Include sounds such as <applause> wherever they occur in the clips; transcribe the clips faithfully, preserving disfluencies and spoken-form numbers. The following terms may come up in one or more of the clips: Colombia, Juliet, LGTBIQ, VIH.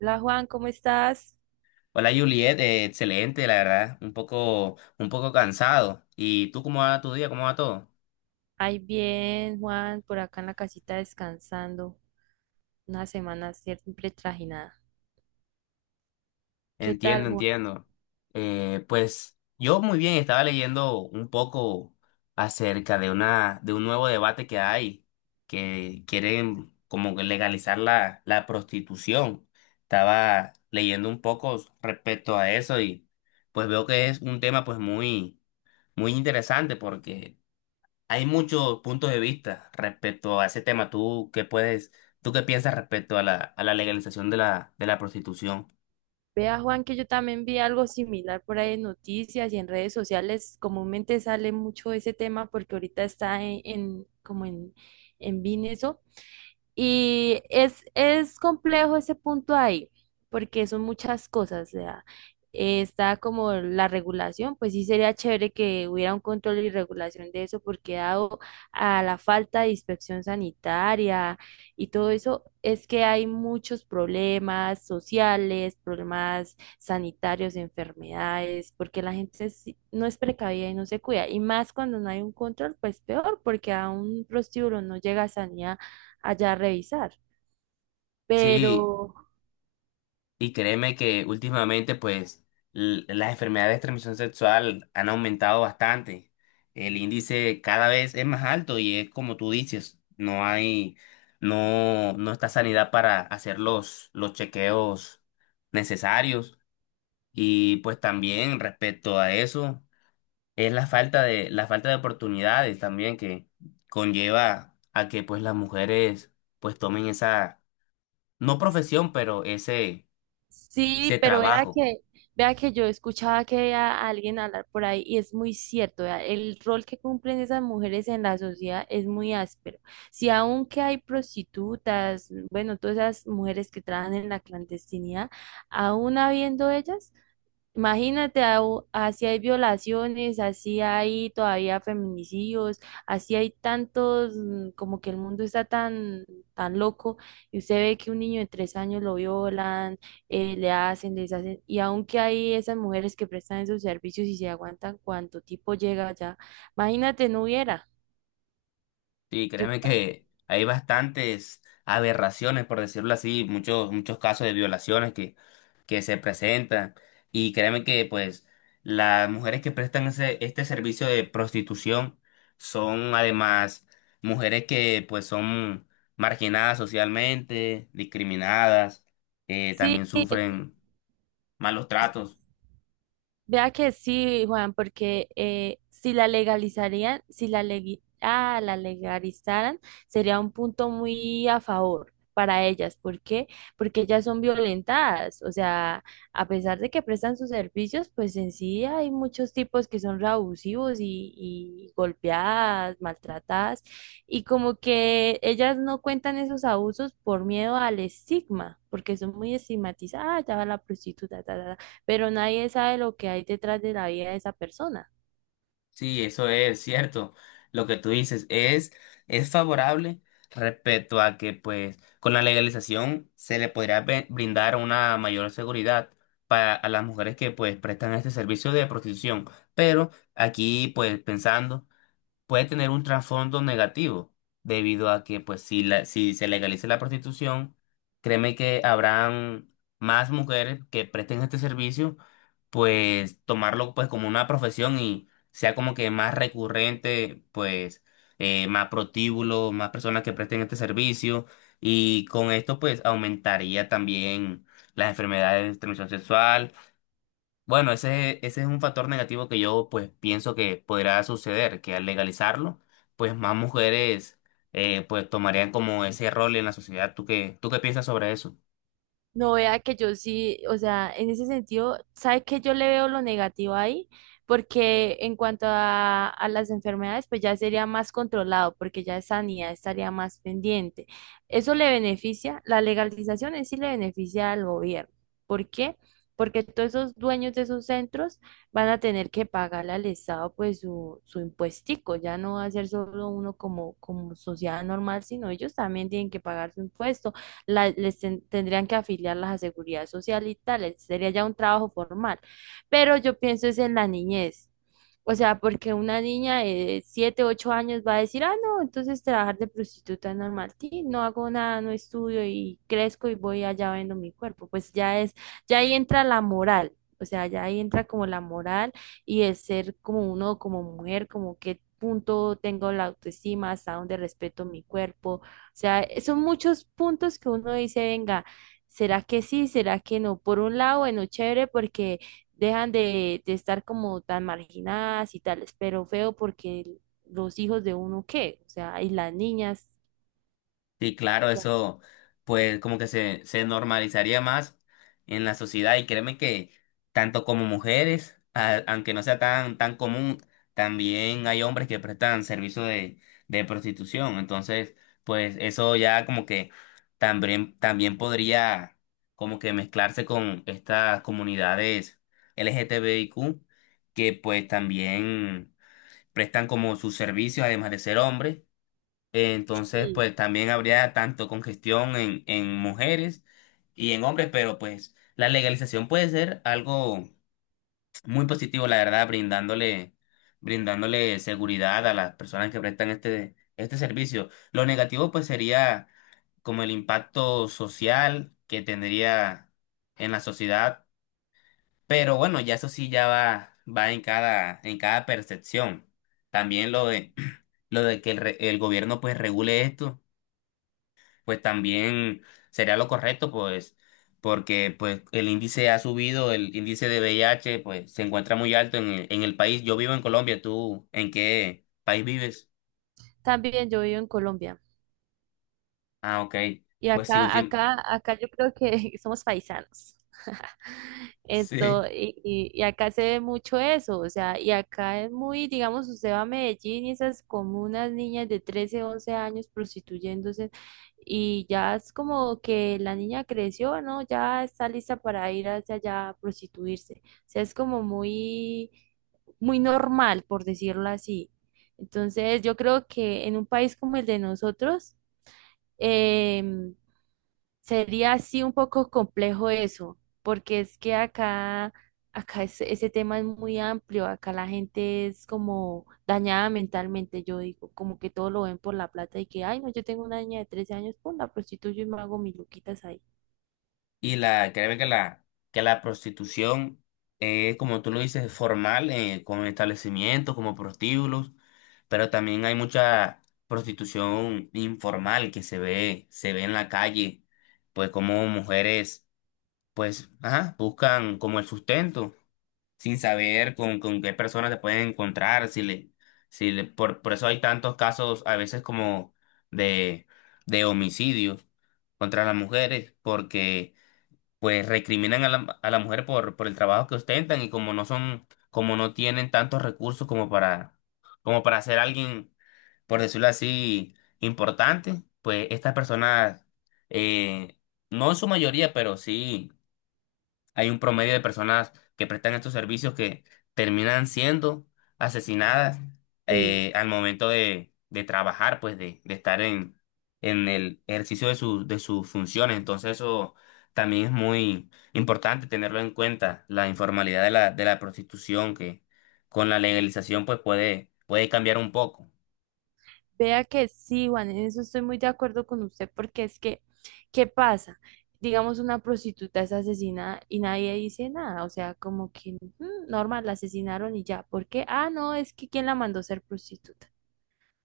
Hola Juan, ¿cómo estás? Hola Juliet, eh, excelente, la verdad, un poco, un poco cansado. ¿Y tú cómo va tu día? ¿Cómo va todo? Ay, bien, Juan, por acá en la casita descansando. Una semana siempre trajinada. ¿Qué tal, Entiendo, Juan? entiendo. Eh, pues yo muy bien, estaba leyendo un poco acerca de una, de un nuevo debate que hay, que quieren como que legalizar la, la prostitución. Estaba leyendo un poco respecto a eso y pues veo que es un tema pues muy, muy interesante porque hay muchos puntos de vista respecto a ese tema. ¿Tú qué puedes, tú qué piensas respecto a la, a la legalización de la, de la prostitución? Vea, Juan, que yo también vi algo similar por ahí en noticias y en redes sociales. Comúnmente sale mucho ese tema porque ahorita está en, en- como en, en V I N eso. Y es, es complejo ese punto ahí, porque son muchas cosas. O sea, eh, está como la regulación, pues sí sería chévere que hubiera un control y regulación de eso, porque dado a la falta de inspección sanitaria y todo eso, es que hay muchos problemas sociales, problemas sanitarios, enfermedades, porque la gente sí- no es precavida y no se cuida. Y más cuando no hay un control, pues peor, porque a un prostíbulo no llega sanidad allá a revisar. Pero Sí, y créeme que últimamente, pues, l- las enfermedades de transmisión sexual han aumentado bastante. El índice cada vez es más alto y es como tú dices, no hay, no, no está sanidad para hacer los, los chequeos necesarios. Y pues también respecto a eso, es la falta de, la falta de oportunidades también que conlleva a que pues las mujeres pues tomen esa, no profesión, pero ese, sí, ese pero vea trabajo. que, vea que yo escuchaba que a alguien hablar por ahí y es muy cierto, vea, el rol que cumplen esas mujeres en la sociedad es muy áspero. Si aunque hay prostitutas, bueno, todas esas mujeres que trabajan en la clandestinidad, aún habiendo ellas, imagínate, au- así hay violaciones, así hay todavía feminicidios, así hay tantos, mm, como que el mundo está tan, tan loco y usted ve que un niño de tres años lo violan, eh, le hacen, les hacen, y aunque hay esas mujeres que prestan esos servicios y se aguantan cuánto tipo llega allá, imagínate, no hubiera. Sí, Yo, créeme que hay bastantes aberraciones, por decirlo así, muchos, muchos casos de violaciones que, que se presentan. Y créeme que, pues, las mujeres que prestan ese, este servicio de prostitución son además mujeres que, pues, son marginadas socialmente, discriminadas, eh, sí, también sufren malos tratos. vea que sí, Juan, porque eh, si la legalizarían, si la, legui- ah, la legalizaran, sería un punto muy a favor para ellas. ¿Por qué? Porque ellas son violentadas. O sea, a pesar de que prestan sus servicios, pues en sí hay muchos tipos que son re abusivos y, y golpeadas, maltratadas. Y como que ellas no cuentan esos abusos por miedo al estigma, porque son muy estigmatizadas. Ah, ya va la prostituta, ta, ta, ta, pero nadie sabe lo que hay detrás de la vida de esa persona. Sí, eso es cierto. Lo que tú dices es, es favorable respecto a que, pues, con la legalización se le podría be- brindar una mayor seguridad para a las mujeres que, pues, prestan este servicio de prostitución. Pero aquí, pues, pensando, puede tener un trasfondo negativo, debido a que, pues, si, la, si se legaliza la prostitución, créeme que habrán más mujeres que presten este servicio, pues, tomarlo, pues, como una profesión y sea como que más recurrente, pues, eh, más protíbulos, más personas que presten este servicio, y con esto, pues, aumentaría también las enfermedades de transmisión sexual. Bueno, ese, ese es un factor negativo que yo pues pienso que podrá suceder, que al legalizarlo, pues más mujeres eh, pues tomarían como ese rol en la sociedad. ¿Tú qué, tú qué piensas sobre eso? No vea que yo sí, o sea, en ese sentido, ¿sabe que yo le veo lo negativo ahí? Porque en cuanto a, a las enfermedades, pues ya sería más controlado, porque ya sanidad estaría más pendiente. Eso le beneficia, la legalización en sí le beneficia al gobierno. ¿Por qué? Porque todos esos dueños de esos centros van a tener que pagarle al Estado pues su, su impuestico. Ya no va a ser solo uno como, como sociedad normal, sino ellos también tienen que pagar su impuesto, la- les ten- tendrían que afiliarlas a seguridad social y tal, sería ya un trabajo formal. Pero yo pienso es en la niñez. O sea, porque una niña de siete ocho años va a decir, ah, no, entonces trabajar de prostituta es normal, sí, no hago nada, no estudio y crezco y voy allá vendo mi cuerpo. Pues ya es, ya ahí entra la moral, o sea, ya ahí entra como la moral y el ser como uno, como mujer, como qué punto tengo la autoestima, hasta dónde respeto mi cuerpo, o sea, eh, son muchos puntos que uno dice, venga, ¿será que sí? ¿Será que no? Por un lado, bueno, chévere porque dejan de, de estar como tan marginadas y tales, pero feo porque los hijos de uno, ¿qué? O sea, y las niñas. Sí, claro, eso pues como que se, se normalizaría más en la sociedad, y créeme que tanto como mujeres, a- aunque no sea tan, tan común, también hay hombres que prestan servicio de, de prostitución. Entonces, pues eso ya como que también, también podría como que mezclarse con estas comunidades LGTBIQ que pues también prestan como sus servicios además de ser hombres. Entonces, Sí. pues también habría tanto congestión en, en mujeres y en hombres, pero pues la legalización puede ser algo muy positivo, la verdad, brindándole, brindándole seguridad a las personas que prestan este, este servicio. Lo negativo, pues, sería como el impacto social que tendría en la sociedad, pero bueno, ya eso sí ya va, va en cada, en cada percepción. También lo de, <clears throat> lo de que el, re- el gobierno pues regule esto, pues también sería lo correcto, pues, porque pues el índice ha subido, el índice de V I H, pues, se encuentra muy alto en el, en el país. Yo vivo en Colombia, ¿tú en qué país vives? También yo vivo en Colombia. Ah, ok. Y Pues sí, acá, último. acá, acá yo creo que <laughs> somos paisanos. <laughs> Esto, Sí. y, y- y acá se ve mucho eso, o sea, y acá es muy, digamos, usted va a Medellín y esas comunas niñas de trece once años prostituyéndose, y ya es como que la niña creció, ¿no? Ya está lista para ir hacia allá a prostituirse. O sea, es como muy, muy normal, por decirlo así. Entonces, yo creo que en un país como el de nosotros, em, sería así un poco complejo eso, porque es que acá, acá es- ese tema es muy amplio, acá la gente es como dañada mentalmente, yo digo, como que todo lo ven por la plata y que, ay, no, yo tengo una niña de trece años, pum, la prostituyo y me hago mis luquitas ahí. Y la, créeme que la, que la prostitución es, como tú lo dices, formal, eh, con establecimientos, como prostíbulos, pero también hay mucha prostitución informal que se ve, se ve en la calle, pues como mujeres, pues, ajá, buscan como el sustento, sin saber con, con qué personas se pueden encontrar, si le, si le, por, por eso hay tantos casos a veces como de, de homicidios contra las mujeres, porque pues recriminan a la, a la mujer por, por el trabajo que ostentan, y como no son, como no tienen tantos recursos como para, como para ser alguien, por decirlo así, importante, pues estas personas, eh, no en su mayoría, pero sí hay un promedio de personas que prestan estos servicios que terminan siendo asesinadas, Sí. eh, al momento de, de trabajar, pues de, de estar en, en el ejercicio de, su- de sus funciones. Entonces eso también es muy importante tenerlo en cuenta, la informalidad de la, de la prostitución que con la legalización pues puede, puede cambiar un poco. Vea que sí, Juan, en eso estoy muy de acuerdo con usted, porque es que, ¿qué pasa? Digamos, una prostituta es asesinada y nadie dice nada, o sea, como que mm, normal, la asesinaron y ya. ¿Por qué? Ah, no, es que ¿quién la mandó a ser prostituta?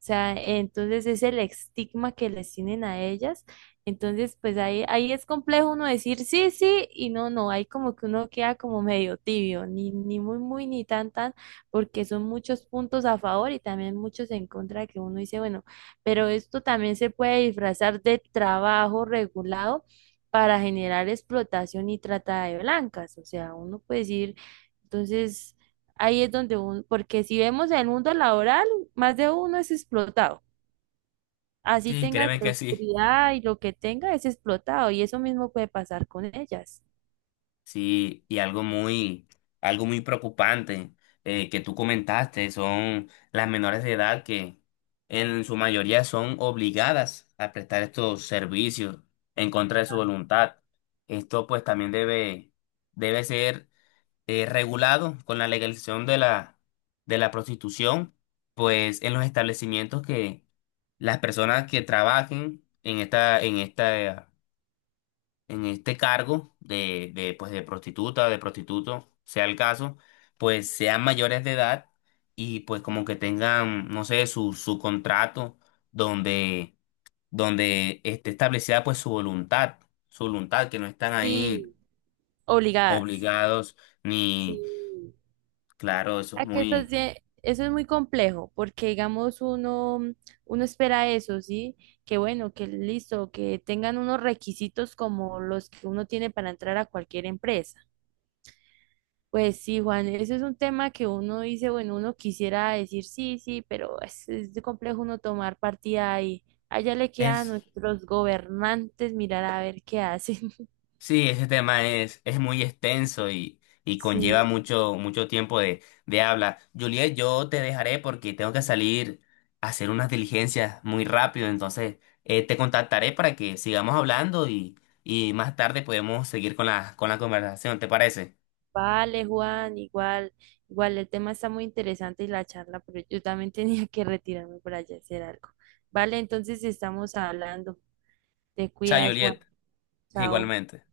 O sea, entonces es el estigma que les tienen a ellas. Entonces, pues ahí, ahí es complejo uno decir sí, sí y no, no. Hay como que uno queda como medio tibio, ni, ni muy, muy, ni tan, tan, porque son muchos puntos a favor y también muchos en contra que uno dice, bueno, pero esto también se puede disfrazar de trabajo regulado para generar explotación y trata de blancas. O sea, uno puede decir, entonces, ahí es donde uno, porque si vemos el mundo laboral, más de uno es explotado. Así Sí, tenga créeme que sí. seguridad y lo que tenga es explotado. Y eso mismo puede pasar con ellas. Sí, y algo muy, algo muy preocupante eh, que tú comentaste son las menores de edad que en su mayoría son obligadas a prestar estos servicios en contra de su voluntad. Esto pues también debe, debe ser eh, regulado con la legalización de la, de la prostitución, pues en los establecimientos que las personas que trabajen en esta, en esta en este cargo de, de, pues de prostituta, de prostituto, sea el caso, pues sean mayores de edad, y pues como que tengan, no sé, su, su contrato donde, donde esté establecida pues su voluntad, su voluntad, que no están ahí Sí, obligadas. obligados Sí, ni, claro, eso es a que eso, muy... se- eso es muy complejo, porque digamos uno, uno espera eso, ¿sí? Que bueno, que listo, que tengan unos requisitos como los que uno tiene para entrar a cualquier empresa. Pues sí, Juan, eso es un tema que uno dice, bueno, uno quisiera decir sí, sí, pero es, es de complejo uno tomar partida ahí. Allá le queda a Es, nuestros gobernantes mirar a ver qué hacen. <laughs> sí, ese tema es, es muy extenso y, y conlleva Sí, mucho, mucho tiempo de, de habla. Juliet, yo te dejaré porque tengo que salir a hacer unas diligencias muy rápido, entonces eh, te contactaré para que sigamos hablando, y, y más tarde podemos seguir con la, con la conversación, ¿te parece? vale, Juan, igual, igual el tema está muy interesante y la charla, pero yo también <laughs> tenía que retirarme para allá a hacer algo. Vale, entonces estamos hablando. Te Chao, cuidas, Juliet, Juan. Chao. igualmente.